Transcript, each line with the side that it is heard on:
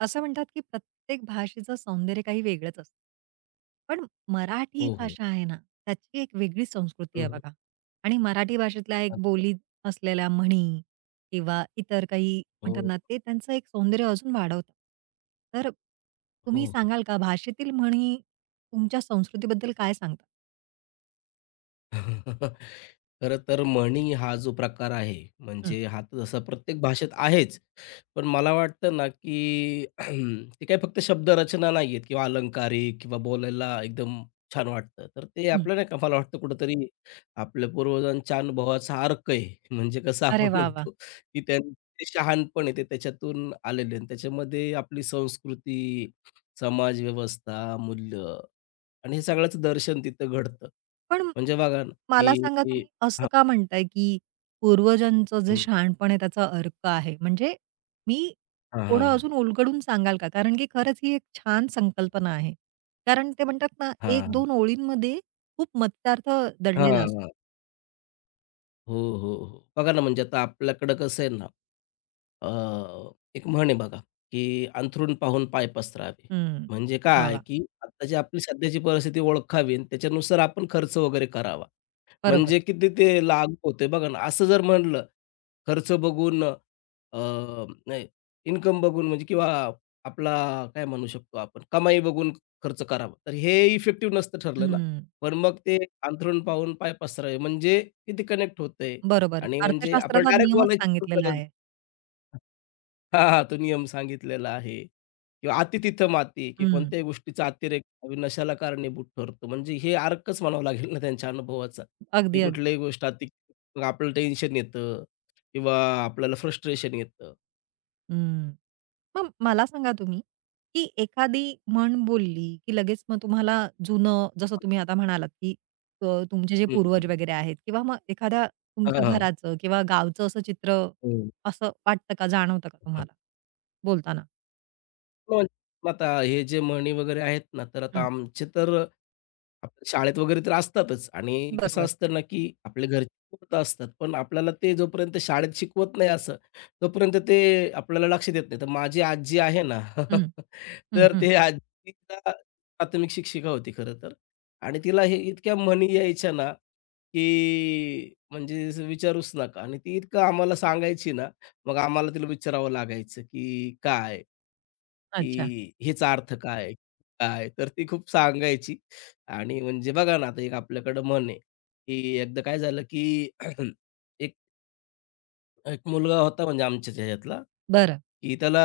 right: असं म्हणतात, की प्रत्येक भाषेचं सौंदर्य काही वेगळंच असतं. पण मराठी
left: हो, हो.
right: भाषा आहे ना, त्याची एक वेगळी संस्कृती
left: हं,
right: आहे
left: हं.
right: बघा. आणि मराठी भाषेतल्या एक
left: अच्छा.
right: बोली असलेल्या म्हणी किंवा इतर काही म्हणतात
left: हो,
right: ना, ते त्यांचं एक सौंदर्य अजून वाढवतं. तर
left: हो,
right: तुम्ही
left: हो.
right: सांगाल का भाषेतील म्हणी तुमच्या संस्कृतीबद्दल काय सांगतात?
left: खरं तर म्हणी हा जो प्रकार आहे,
right: हं,
left: म्हणजे हा तर जसा प्रत्येक भाषेत आहेच. पण मला वाटतं ना, की ते काही फक्त शब्दरचना नाहीयेत किंवा अलंकारिक किंवा बोलायला एकदम छान वाटतं. तर ते
right: हं.
left: आपलं नाही का, मला वाटतं कुठेतरी आपल्या पूर्वजांच्या अनुभवाचा अर्क आहे. म्हणजे कसं
right: अरे
left: आपण
right: वाह! वाह!
left: म्हणतो, की त्यांचे शहाणपण आहे ते त्याच्यातून आलेले, आणि त्याच्यामध्ये आपली संस्कृती, समाजव्यवस्था, मूल्य आणि हे सगळ्याचं दर्शन तिथं घडतं.
right: पण
left: म्हणजे बघा ना,
right: मला
left: की
right: सांगा
left: की
right: तुम्ही असं
left: हां,
right: का म्हणताय, की पूर्वजांचं जे
left: हं.
right: शहाणपण आहे त्याचा अर्क आहे? म्हणजे मी
left: हां,
right: थोडं
left: हां,
right: अजून उलगडून सांगाल का? कारण की खरंच ही एक छान संकल्पना आहे. कारण ते म्हणतात ना
left: हां,
right: 1-2 ओळींमध्ये खूप मत्स्यार्थ
left: हां,
right: दडलेला असतो.
left: हां. हो, हो, हो. बघा ना, म्हणजे आता आपल्याकडं कसं आहे ना, अ, एक म्हण आहे बघा, की अंथरूण पाहून पाय पसरावे.
right: हं.
left: म्हणजे
right: वाह!
left: काय,
right: वाह!
left: की आत्ताची आपली सध्याची परिस्थिती ओळखावी आणि त्याच्यानुसार आपण खर्च वगैरे करावा.
right: बरोबर.
left: म्हणजे किती ते लागू होते बघा ना. असं जर म्हणलं खर्च बघून नाही, इन्कम बघून म्हणजे किंवा आपला काय म्हणू शकतो आपण कमाई बघून खर्च करावा, तर हे इफेक्टिव्ह नसतं ठरलं ना.
right: हं.
left: पण मग ते अंथरूण पाहून पाय पसरावे म्हणजे किती कनेक्ट होतंय.
right: बरोबर.
left: आणि म्हणजे आपण
right: अर्थशास्त्राचा
left: डायरेक्ट
right: नियमच
left: बोलायची पण
right: सांगितलेला
left: गरज
right: आहे.
left: हां, हां. तो नियम सांगितलेला आहे किंवा "अति तिथं माती", की
right: हं.
left: कोणत्याही गोष्टीचा अतिरेक विनाशाला कारणीभूत ठरतो. म्हणजे हे अर्कच म्हणावं लागेल ना त्यांच्या अनुभवाचा, की
right: अगदी, अगदी.
left: कुठलीही गोष्ट अति मग आपल्याला टेन्शन येतं किंवा आपल्याला फ्रस्ट्रेशन येतं.
right: हं. मग मला सांगा तुम्ही, की एखादी म्हण बोलली, की लगेच मग तुम्हाला जुनं जसं तुम्ही आता म्हणालात, की अ, तुमचे जे
left: हं,
right: पूर्वज
left: हं.
right: वगैरे आहेत किंवा मग एखाद्या तुमच्या
left: हां, हां.
right: घराचं किंवा गावचं असं चित्र असं वाटतं का, जाणवतं का तुम्हाला बोलताना?
left: मग आता हे जे म्हणी वगैरे आहेत ना, तर आता
right: हं.
left: आमचे तर आपल्या शाळेत वगैरे तर असतातच, आणि कसं
right: बरोबर.
left: असतं ना, की आपल्या घरचे खूप असतात. पण आपल्याला ते जोपर्यंत शाळेत शिकवत नाही असं, तोपर्यंत ते आपल्याला लक्ष देत नाही. तर माझी आजी आहे ना,
right: हं, हं,
left: तर
right: हं.
left: ते आजीला, प्राथमिक शिक्षिका होती खरं तर, आणि तिला हे इतक्या म्हणी यायच्या ना, की म्हणजे असं विचारूच नका, आणि ती इतकं आम्हाला सांगायची ना, मग आम्हाला तिला विचारावं लागायचं, की काय?
right: अच्छा.
left: की ह्याचा अर्थ काय? काय? तर ती खूप सांगायची. आणि म्हणजे बघा ना, आता एक आपल्याकडं म्हण आहे, की एकदा काय झालं, की एक एक मुलगा होता म्हणजे आमच्याच ह्याच्यातला,
right: बरं.
left: की त्याला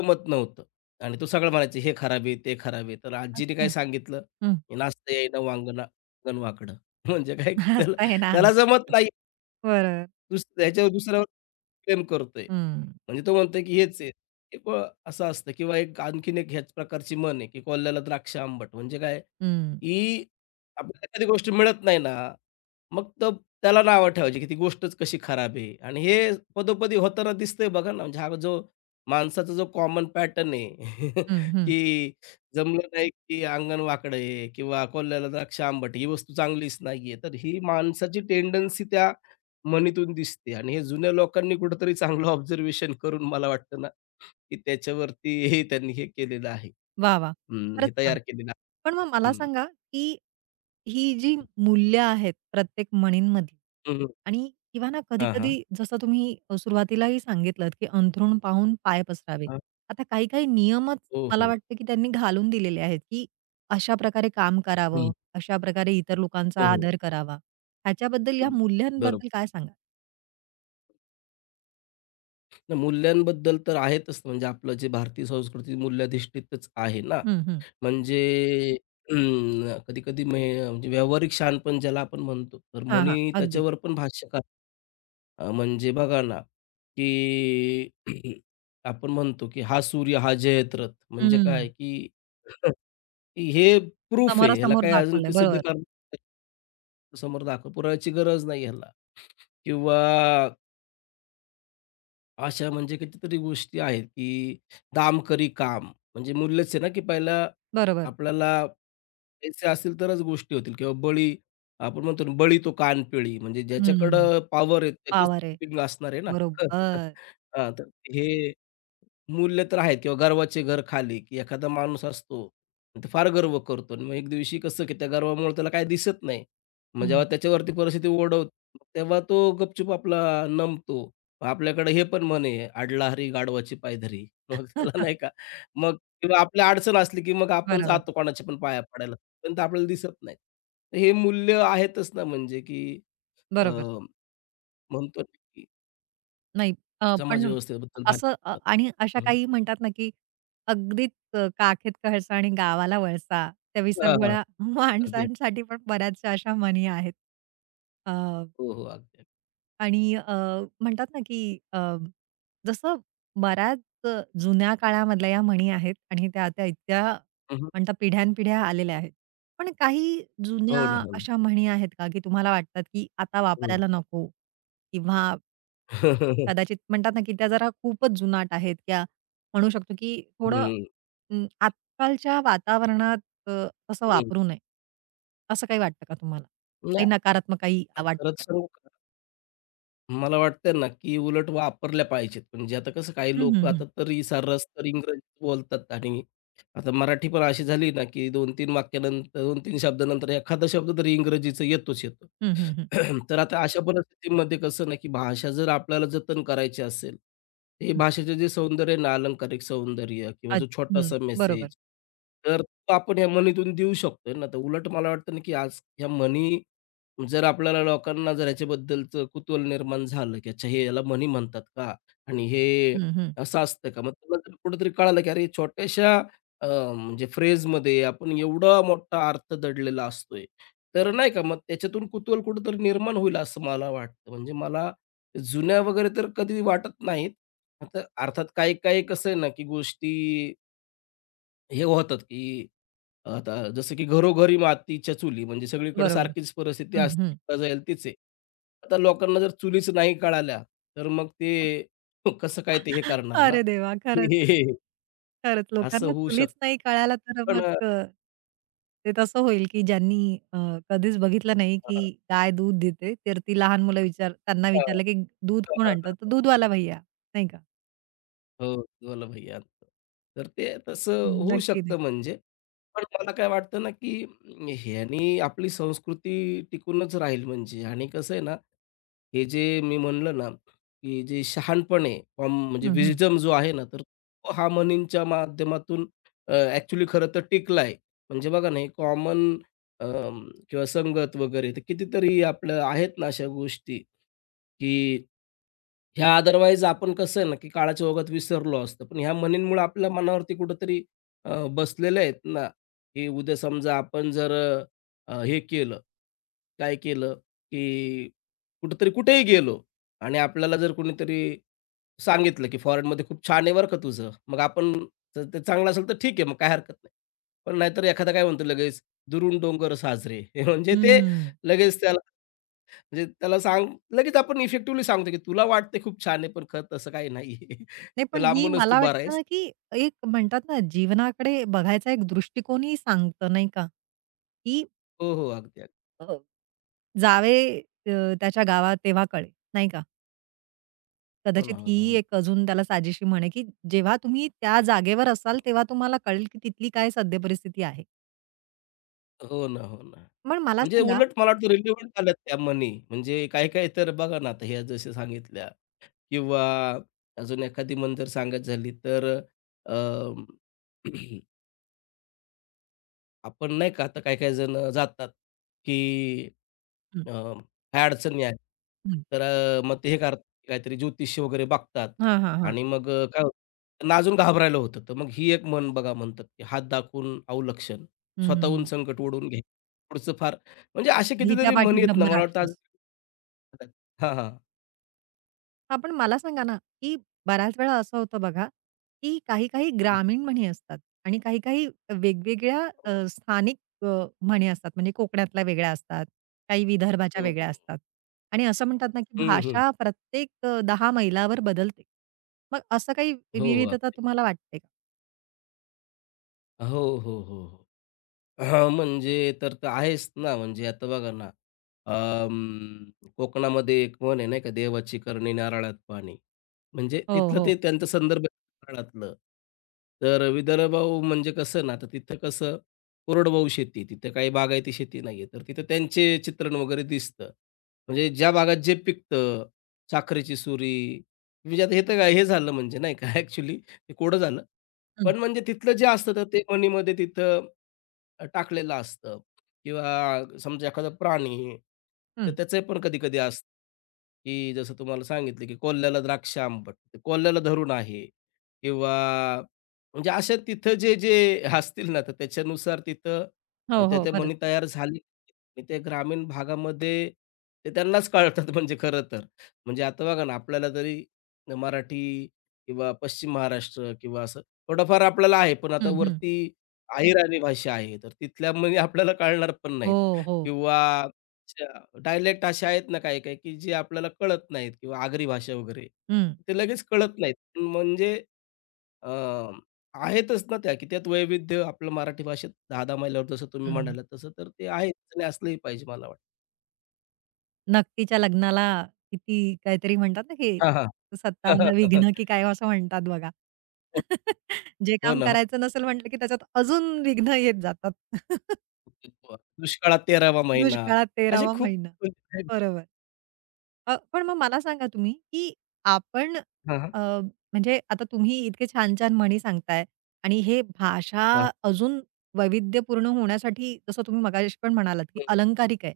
left: जमत नव्हतं आणि तो सगळं म्हणायचा, "हे खराब आहे, ते खराब आहे." तर आजीने काय
right: अच्छा.
left: सांगितलं,
right: हं.
left: की "नाचता येईना वांगना अंगण वाकडं." म्हणजे काय, की त्याला
right: हसताय ना.
left: त्याला जमत नाही,
right: बरं.
left: त्याच्यावर दुसऱ्यावर प्रेम करतोय.
right: हं,
left: म्हणजे तो म्हणतोय की हेच आहे. हे प असं असतं, किंवा एक आणखीन एक ह्याच प्रकारची म्हण आहे, की "कोल्ह्याला द्राक्ष आंबट." म्हणजे काय,
right: हं,
left: की आपल्याला एखादी गोष्ट मिळत नाही ना, मग तर त्याला नावं ठेवायची, की ती गोष्टच कशी खराब आहे. आणि हे पदोपदी होताना दिसतंय बघा ना, म्हणजे हा जो माणसाचा जो कॉमन पॅटर्न आहे,
right: हं, हं.
left: की जमलं नाही, की अंगण वाकडं आहे किंवा कोल्ह्याला द्राक्ष आंबट, ही वस्तू चांगलीच नाहीये. तर ही माणसाची टेंडन्सी त्या मणीतून दिसते, आणि हे जुन्या लोकांनी कुठेतरी चांगलं ऑब्झर्वेशन करून, मला वाटतं ना, की त्याच्यावरती हे त्यांनी हे केलेलं आहे.
right: वाह! वाह!
left: हं, हे
right: खरंच छान.
left: तयार केलेलं आहे.
right: पण मग मला
left: हं,
right: सांगा, की ही जी मूल्य आहेत प्रत्येक म्हणींमधली
left: हं, हं.
right: आणि किंवा ना
left: हां,
right: कधी-कधी
left: हां.
right: जसं तुम्ही सुरुवातीलाही सांगितलत, की अंथरूण पाहून पाय पसरावे.
left: हां.
right: आता काही-काही नियमच
left: हो,
right: मला
left: हो.
right: वाटतं, की त्यांनी घालून दिलेले आहेत, की अशा प्रकारे काम करावं,
left: हं.
right: अशा प्रकारे इतर
left: हो,
right: लोकांचा
left: हो.
right: आदर करावा. ह्याच्याबद्दल या
left: हं, बरोबर.
right: मूल्यांबद्दल काय सांगाल?
left: नाही, मूल्यांबद्दल तर आहेतच, म्हणजे आपलं जे भारतीय संस्कृती मूल्याधिष्ठितच आहे ना.
right: हं, हं.
left: म्हणजे कधी-कधी म्हणजे व्यावहारिक शहाणपण ज्याला आपण म्हणतो, तर
right: हां, हां.
left: म्हणी
right: अगदी.
left: त्याच्यावर पण भाष्य करतात. म्हणजे बघा ना, की आपण म्हणतो, की "हा सूर्य हा जयत्रथ." म्हणजे
right: हं.
left: काय, की की हे प्रूफ आहे. ह्याला
right: समोरासमोर
left: काही अजून
right: दाखवलंय.
left: की सिद्ध
right: बरोबर.
left: करण्याची, समोर दाखव पुराव्याची गरज नाही ह्याला. किंवा अशा म्हणजे कितीतरी गोष्टी आहेत, की "दाम करी काम." म्हणजे मूल्यच आहे ना, की पहिला
right: बरोबर.
left: आपल्याला पैसे असतील तरच गोष्टी होतील, किंवा बळी आपण म्हणतो ना, "बळी तो कानपिळी." म्हणजे
right: हं.
left: ज्याच्याकडं पॉवर आहे त्याचंच
right: वाह!
left: कुकिंग असणार आहे ना.
right: बरोबर.
left: हां, तर हे मूल्य तर आहेत, किंवा गर्वाचे घर खाली, की एखादा माणूस असतो, तो फार गर्व करतो आणि मग एक दिवशी कसं, की त्या गर्वामुळे त्याला काही दिसत नाही. मग जेव्हा
right: हं.
left: त्याच्यावरती परिस्थिती ओढवते, तेव्हा तो गपचूप आपला नमतो. आपल्याकडे हे पण म्हण आहे, "अडला हरी गाढवाची पायधरी." मग त्याला नाही का, मग किंवा आपल्या अडचण असली, की मग आपण
right: बरोबर,
left: जातो कोणाच्या पण पाया पडायला, पण ते आपल्याला दिसत नाही. तर हे मूल्य आहेतच ना म्हणजे, की अ,
right: बरोबर.
left: म्हणतो ना, की
right: नाही पण
left: समाजव्यवस्थेबद्दल भाष्य
right: असं
left: करतात.
right: आणि अशा
left: हं, हं.
right: काही म्हणतात ना, की अगदीच काखेत कळसा आणि गावाला वळसा त्या
left: हां, हां.
right: विसरगोळ्या
left: अगदी.
right: माणसांसाठी पण बऱ्याचशा अशा म्हणी आहेत. अ
left: हो, हो. अगदी.
right: आणि म्हणतात ना, की जसं बऱ्याच जुन्या काळामधल्या या म्हणी आहेत आणि त्या आता इतक्या
left: हं, हं.
right: म्हणतात पिढ्यानपिढ्या आलेल्या आहेत. पण काही जुन्या
left: हो ना, हो ना.
right: अशा म्हणी आहेत का, की तुम्हाला वाटतात, की आता
left: हं.
right: वापरायला नको किंवा कदाचित म्हणतात ना, की त्या जरा खूपच जुनाट आहेत त्या म्हणू शकतो, की थोडं
left: हं.
right: आजकालच्या वातावरणात तसं
left: हं.
right: वापरू नये. असं काही वाटतं का तुम्हाला? काही
left: नाही,
right: नकारात्मक काही वाटतं
left: खरंच
right: का?
left: सांगू का? मला वाटतं ना, की उलट वापरल्या पाहिजेत. म्हणजे आता कसं काही
right: हं,
left: लोक आता
right: हं,
left: तरी सर्रास तर इंग्रजीत बोलतात, आणि आता मराठी पण अशी झाली ना, की 2-3 वाक्यानंतर 2-3 शब्दानंतर एखादा शब्द तरी इंग्रजीचा येतोच येतो.
right: हं, हं, हं,
left: तर आता अशा परिस्थितीमध्ये कसं ना, की भाषा जर आपल्याला जतन करायची असेल, हे
right: हं.
left: भाषेचे जे सौंदर्य आहे ना, अलंकारिक सौंदर्य किंवा
right: अच्छ
left: जो
right: हं,
left: छोटासा
right: बरोबर.
left: मेसेज, तर तो आपण ह्या म्हणीतून देऊ शकतोय ना. तर उलट मला वाटतं ना, की आज ह्या म्हणी जर आपल्याला, लोकांना जर ह्याच्याबद्दलचं कुतूहल निर्माण झालं, की अच्छा हे याला मनी म्हणतात का? आणि हे
right: हं, हं.
left: असं असतं का? मग तुला जर कुठेतरी कळालं, की अरे, छोट्याशा अ, म्हणजे फ्रेजमध्ये आपण एवढा मोठा अर्थ दडलेला असतोय. तर नाही का मग त्याच्यातून कुतूहल कुठेतरी निर्माण होईल, असं मला वाटतं. म्हणजे मला जुन्या वगैरे तर कधी वाटत नाहीत. आता अर्थात काही काही कसं आहे ना, की गोष्टी हे होतात, की आता जसं की घरोघरी मातीच्या चुली, म्हणजे सगळीकडे
right: बरोबर.
left: सारखीच परिस्थिती
right: हं,
left: असते
right: हं.
left: का, जाईल तीच आहे. आता लोकांना जर चुलीच नाही कळाल्या, तर मग ते कसं काय ते हे करणार ना?
right: अरे देवा! खरंच, खरंच
left: असं
right: लोकांना
left: होऊ शकतं.
right: चुलीच नाही कळायला तर
left: पण
right: मग ते तसं होईल, की ज्यांनी अ, कधीच बघितलं नाही, की गाय दूध देते, तर ती लहान मुलं त्यांना
left: हां,
right: विचारलं, की दूध कोण आणतं? तर दूधवाला भैय्या, नाही का?
left: हो, बोला भैया. तर ते तसं
right: हं,
left: होऊ
right: नक्की,
left: शकतं
right: नक्की.
left: म्हणजे. पण मला काय वाटतं ना, की ह्यानी आपली संस्कृती टिकूनच राहील म्हणजे, आणि कसं आहे ना, हे जे मी म्हणलं ना, की जे शहाणपण आहे, म्हणजे
right: हं, हं.
left: विस्डम जो आहे ना, तर तो हार्मनीच्या माध्यमातून ॲक्चुअली खरं तर टिकला आहे. म्हणजे बघा ना, हे कॉमन अ, किंवा संगत वगैरे, तर कितीतरी आपलं आहेत ना अशा गोष्टी, की ह्या अदरवाईज आपण कसं आहे ना, की काळाच्या ओघात विसरलो असतो. पण ह्या म्हणींमुळे आपल्या मनावरती कुठेतरी बसलेले आहेत ना, की उद्या समजा आपण जर हे केलं, काय केलं, की कुठेतरी कुठेही गेलो आणि आपल्याला जर कुणीतरी सांगितलं, की "फॉरेनमध्ये खूप छान आहे बरं का तुझं." मग आपण, जर ते चांगलं असेल तर ठीक आहे, मग काय हरकत नाही. पण नाहीतर एखादा काय म्हणतो लगेच, "दुरून डोंगर साजरे." म्हणजे ते
right: हं.
left: लगेच त्याला, म्हणजे त्याला सांग, लगेच आपण इफेक्टिव्हली सांगतो, की तुला वाटते खूप छान आहे, पण खरं तसं काही नाहीये.
right: नाही
left: तर
right: पण ही
left: लांबूनच तू
right: मला
left: बरा
right: वाटतं
left: आहेस.
right: ना, की एक म्हणतात ना, जीवनाकडे बघायचा एक दृष्टिकोनही सांगतं, नाही का? की
left: हो, हो. अगदी, अगदी.
right: अ, जावे त्याच्या गावात तेव्हा कळेल, नाही का?
left: हो ना,
right: कदाचित
left: हो
right: ही
left: ना, हो ना.
right: एक अजून त्याला साजेशी म्हण की जेव्हा तुम्ही त्या जागेवर असाल, तेव्हा तुम्हाला कळेल, की तिथली काय सद्य परिस्थिती आहे.
left: हो ना, हो ना.
right: पण मला
left: म्हणजे
right: सांगा
left: उलट मला वाटतं रिलेव्हंट आल्यात त्या म्हणी. म्हणजे काही-काही तर बघा ना, आता ह्या जशा सांगितल्या, किंवा अजून एखादी म्हण जर सांगायची झाली तर अ, आपण नाही का आता काही-काही जण जातात, की
right: हं,
left: ह्या अडचणी आहेत.
right: हं.
left: तर मग ते हे करतात, काहीतरी ज्योतिष वगैरे बघतात,
right: हां, हां, हां.
left: आणि मग काय होतं, त्यांना अजून घाबरायला होतं. तर मग ही एक मन बघा म्हणतात, की हात दाखवून अवलक्षण,
right: हं, हं,
left: स्वतःहून
right: हं.
left: संकट ओढवून घ्यायचं. पुढचं फार म्हणजे असे कितीतरी म्हणी
right: भीत्यापाठी
left: आहेत ना, मला वाटतं आज
right: ब्रह्मराक्षस.
left: हां, हां.
right: हां, पण मला सांगा ना, की बऱ्याच वेळा असं होतं बघा, की काही-काही
left: हं.
right: ग्रामीण म्हणी असतात आणि काही-काही वेगवेगळ्या स्थानिक म्हणी असतात. म्हणजे कोकणातल्या वेगळ्या असतात, काही
left: हो,
right: विदर्भाच्या
left: हो.
right: वेगळ्या
left: हो.
right: असतात आणि असं म्हणतात ना, की
left: हं,
right: भाषा प्रत्येक 10 मैलावर बदलते. मग असं काही
left: हो, हो.
right: विविधता
left: अगदी.
right: तुम्हाला वाटते का?
left: हो, हो, हो, हो. हां, म्हणजे तर तर आहेच ना, म्हणजे आता बघा ना, कोकणामध्ये एक म्हण आहे नाही का, देवाची करणी नारळात पाणी. म्हणजे
right: हो,
left: तिथलं
right: हो.
left: ते त्यांचा संदर्भ आहे नारळातलं. तर विदर्भ म्हणजे कसं ना, तर तिथं कसं कोरडवाहू शेती, तिथं काही बागायती शेती नाही, तर तिथं त्यांचे चित्रण वगैरे दिसतं. म्हणजे ज्या भागात जे पिकतं, साखरेची सुरी, म्हणजे आता हे तर काय हे झालं म्हणजे नाही का, ॲक्चुअली ते कोडं झालं.
right: हं,
left: पण म्हणजे तिथलं जे असतं तर ते मणीमध्ये तिथं टाकलेलं असतं, किंवा समजा एखादा प्राणी, तर
right: हं.
left: त्याचं पण कधी-कधी असतं, की जसं तुम्हाला सांगितलं, की कोल्ह्याला द्राक्ष आंबट, ते कोल्ह्याला धरून आहे, किंवा म्हणजे अशा तिथं जे जे असतील ना, तर त्याच्यानुसार तिथं
right: हो, हो.
left: त्या-त्या
right: परत.
left: म्हणी तयार झाली. आणि ते ग्रामीण भागामध्ये ते त्यांनाच कळतात म्हणजे खरं तर. म्हणजे आता बघा ना, आपल्याला तरी मराठी किंवा पश्चिम महाराष्ट्र किंवा असं थोडंफार आपल्याला आहे. पण आता
right: हं, हं.
left: वरती अहिराणी भाषा आहे, तर तिथल्या म्हणजे आपल्याला कळणार पण नाहीत,
right: हो, हो.
left: किंवा डायलेक्ट असे आहेत ना काही-काही, की जे आपल्याला कळत नाहीत, किंवा आगरी भाषा वगैरे,
right: हं,
left: ते लगेच कळत नाहीत. म्हणजे अ, आहेतच ना त्या, की त्यात वैविध्य आपलं मराठी भाषेत 10-10 मैलावर, जसं तुम्ही
right: हं.
left: म्हणालात तसं, तर ते आहेच आणि असलंही पाहिजे मला वाटतं.
right: नकटीच्या लग्नाला किती काहीतरी म्हणतात ना, की
left: हां, हां.
right: "57 विघ्न" की काय असं म्हणतात बघा.
left: हो,
right: जे
left: हो
right: काम
left: ना.
right: करायचं नसेल म्हटलं, की त्याच्यात अजून विघ्न येत जातात.
left: हो. दुष्काळात 13वा महिना.
right: दुष्काळात
left: असे
right: 13वा
left: खूप
right: महिना. बरोबर. पण मग मला सांगा तुम्ही, की आपण
left: हां, हां.
right: अ, म्हणजे आता तुम्ही इतके छान-छान म्हणी सांगताय आणि हे भाषा
left: हां.
right: अजून वैविध्यपूर्ण होण्यासाठी जसं तुम्ही मगाशी पण म्हणालात, की
left: हं,
right: अलंकारिक आहे.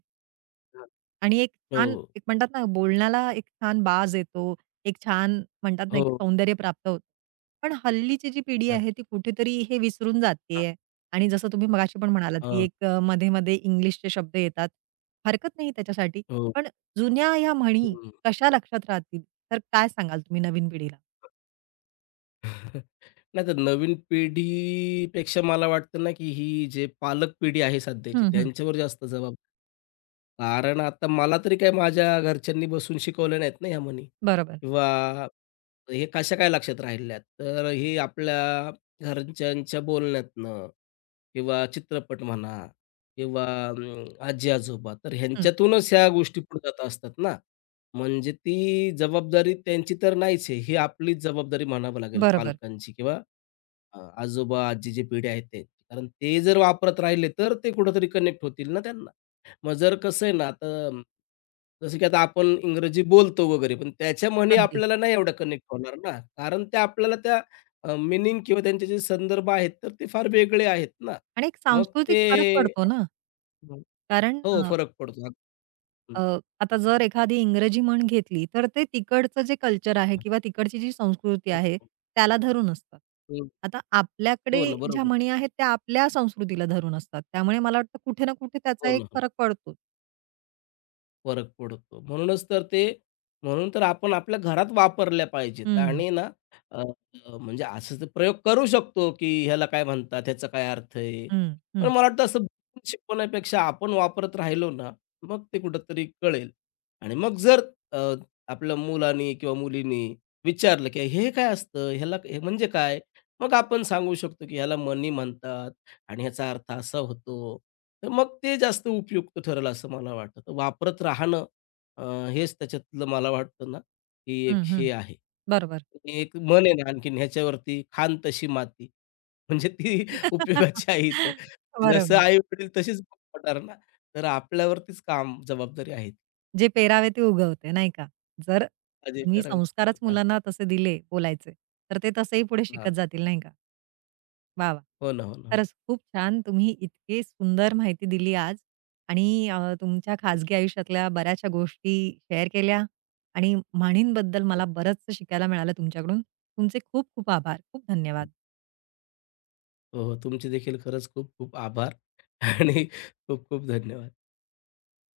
left: हां.
right: आणि एक
left: हो,
right: छान एक म्हणतात ना, बोलण्याला एक छान बाज येतो. एक छान म्हणतात ना, एक
left: हो.
right: सौंदर्य प्राप्त होतं. पण हल्लीची जी पिढी
left: हां,
right: आहे, ती कुठेतरी हे विसरून
left: हां.
right: जातीये आणि जसं तुम्ही मगाशी पण म्हणालात, की एक मध्ये-मध्ये इंग्लिशचे शब्द येतात. हरकत नाही त्याच्यासाठी.
left: हो.
right: पण जुन्या ह्या म्हणी
left: हं.
right: कशा लक्षात राहतील? तर काय सांगाल तुम्ही नवीन पिढीला?
left: नाही, तर नवीन पिढीपेक्षा मला वाटतं ना, की ही जे पालक पिढी आहे सध्याची
right: हं, हं.
left: त्यांच्यावर जास्त जबाबदारी, कारण आता मला तरी काय माझ्या घरच्यांनी बसून शिकवल्या नाहीत ना ह्या म्हणी,
right: बरोबर.
left: किंवा हे कशा काय लक्षात राहिल्यात. तर हे आपल्या घरच्यांच्या बोलण्यातनं किंवा चित्रपट म्हणा किंवा आजी-आजोबा, तर
right: हं.
left: ह्यांच्यातूनच ह्या गोष्टी पुढे जात असतात ना. म्हणजे ती जबाबदारी त्यांची तर नाहीच आहे. ही आपलीच जबाबदारी म्हणावं लागेल
right: बरोबर.
left: पालकांची किंवा आजोबा-आजीची पिढी आहे ते. कारण ते जर वापरत राहिले, तर ते कुठेतरी कनेक्ट होतील ना त्यांना. मग जर कसं आहे ना, आता जसं की आता आपण इंग्रजी बोलतो वगैरे, पण त्याच्या म्हणी
right: अगदी.
left: आपल्याला नाही एवढं कनेक्ट होणार ना. कारण त्या आपल्याला त्या अ, किंवा त्यांचे जे संदर्भ आहेत, तर ते फार वेगळे आहेत ना.
right: आणि एक
left: मग ते
right: सांस्कृतिक फरक पडतो ना, कारण
left: हो,
right: अ
left: फरक पडतो.
right: अ,
left: हं.
right: आता जर एखादी इंग्रजी म्हण घेतली, तर ते तिकडचं जे कल्चर आहे किंवा तिकडची जी संस्कृती
left: हो,
right: आहे,
left: हो.
right: त्याला धरून असतात.
left: हं.
right: आता आपल्याकडे
left: हो ना,
right: ज्या
left: बरोबर.
right: म्हणी आहेत, त्या आपल्या संस्कृतीला धरून असतात. त्यामुळे मला वाटतं कुठे ना कुठे त्याचा
left: हो
right: एक
left: ना.
right: फरक पडतो.
left: फरक पडतो. म्हणूनच तर ते, म्हणून तर आपण आपल्या घरात वापरल्या पाहिजेत
right: हं,
left: आणि ना, अ, अ, म्हणजे असं तर प्रयोग करू शकतो, की ह्याला काय म्हणतात, ह्याचा काय अर्थ आहे.
right: हं,
left: पण
right: हं,
left: मला वाटतं असं बघून शिकवण्यापेक्षा आपण वापरत राहिलो ना, मग ते कुठेतरी कळेल, आणि मग जर अ, आपल्या मुलानी किंवा मुलीनी विचारलं, की "हे काय असतं? ह्याला हे म्हणजे काय?" मग आपण सांगू शकतो, की "ह्याला मणी म्हणतात." आणि ह्याचा अर्थ असा होतो. तर मग ते जास्त उपयुक्त ठरेल असं मला वाटतं. तर वापरत राहणं अ, हेच त्याच्यातलं मला वाटतं ना, की एक
right: हं, हं.
left: हे आहे.
right: बरोबर.
left: आणि एक म्हण आहे ना आणखीन ह्याच्यावरती, "खाण तशी माती." म्हणजे ती उपयोगाची आहे तर. जसं
right: बरोबर.
left: आई-वडील तसेच पटणार ना, तर आपल्यावरतीच काम जबाबदारी आहे.
right: जे पेरावे ते उगवते, नाही का? जर
left: काळजी
right: तुम्ही
left: करावी
right: संस्कारच मुलांना तसे दिले बोलायचे, तर ते तसेही पुढे शिकत
left: हां.
right: जातील, नाही का? वाह! वाह!
left: हो ना, हो ना, हो. ना.
right: खरंच खूप छान. तुम्ही इतके सुंदर माहिती दिली आज आणि तुमच्या
left: हो,
right: खाजगी आयुष्यातल्या बऱ्याचशा गोष्टी शेअर केल्या आणि म्हणींबद्दल
left: हो.
right: मला बरंचसं शिकायला मिळालं तुमच्याकडून. तुमचे खूप खूप आभार. खूप
left: हो.
right: धन्यवाद.
left: हो, हो. तुमचे देखील खरंच खूप खूप आभार आणि खूप खूप धन्यवाद.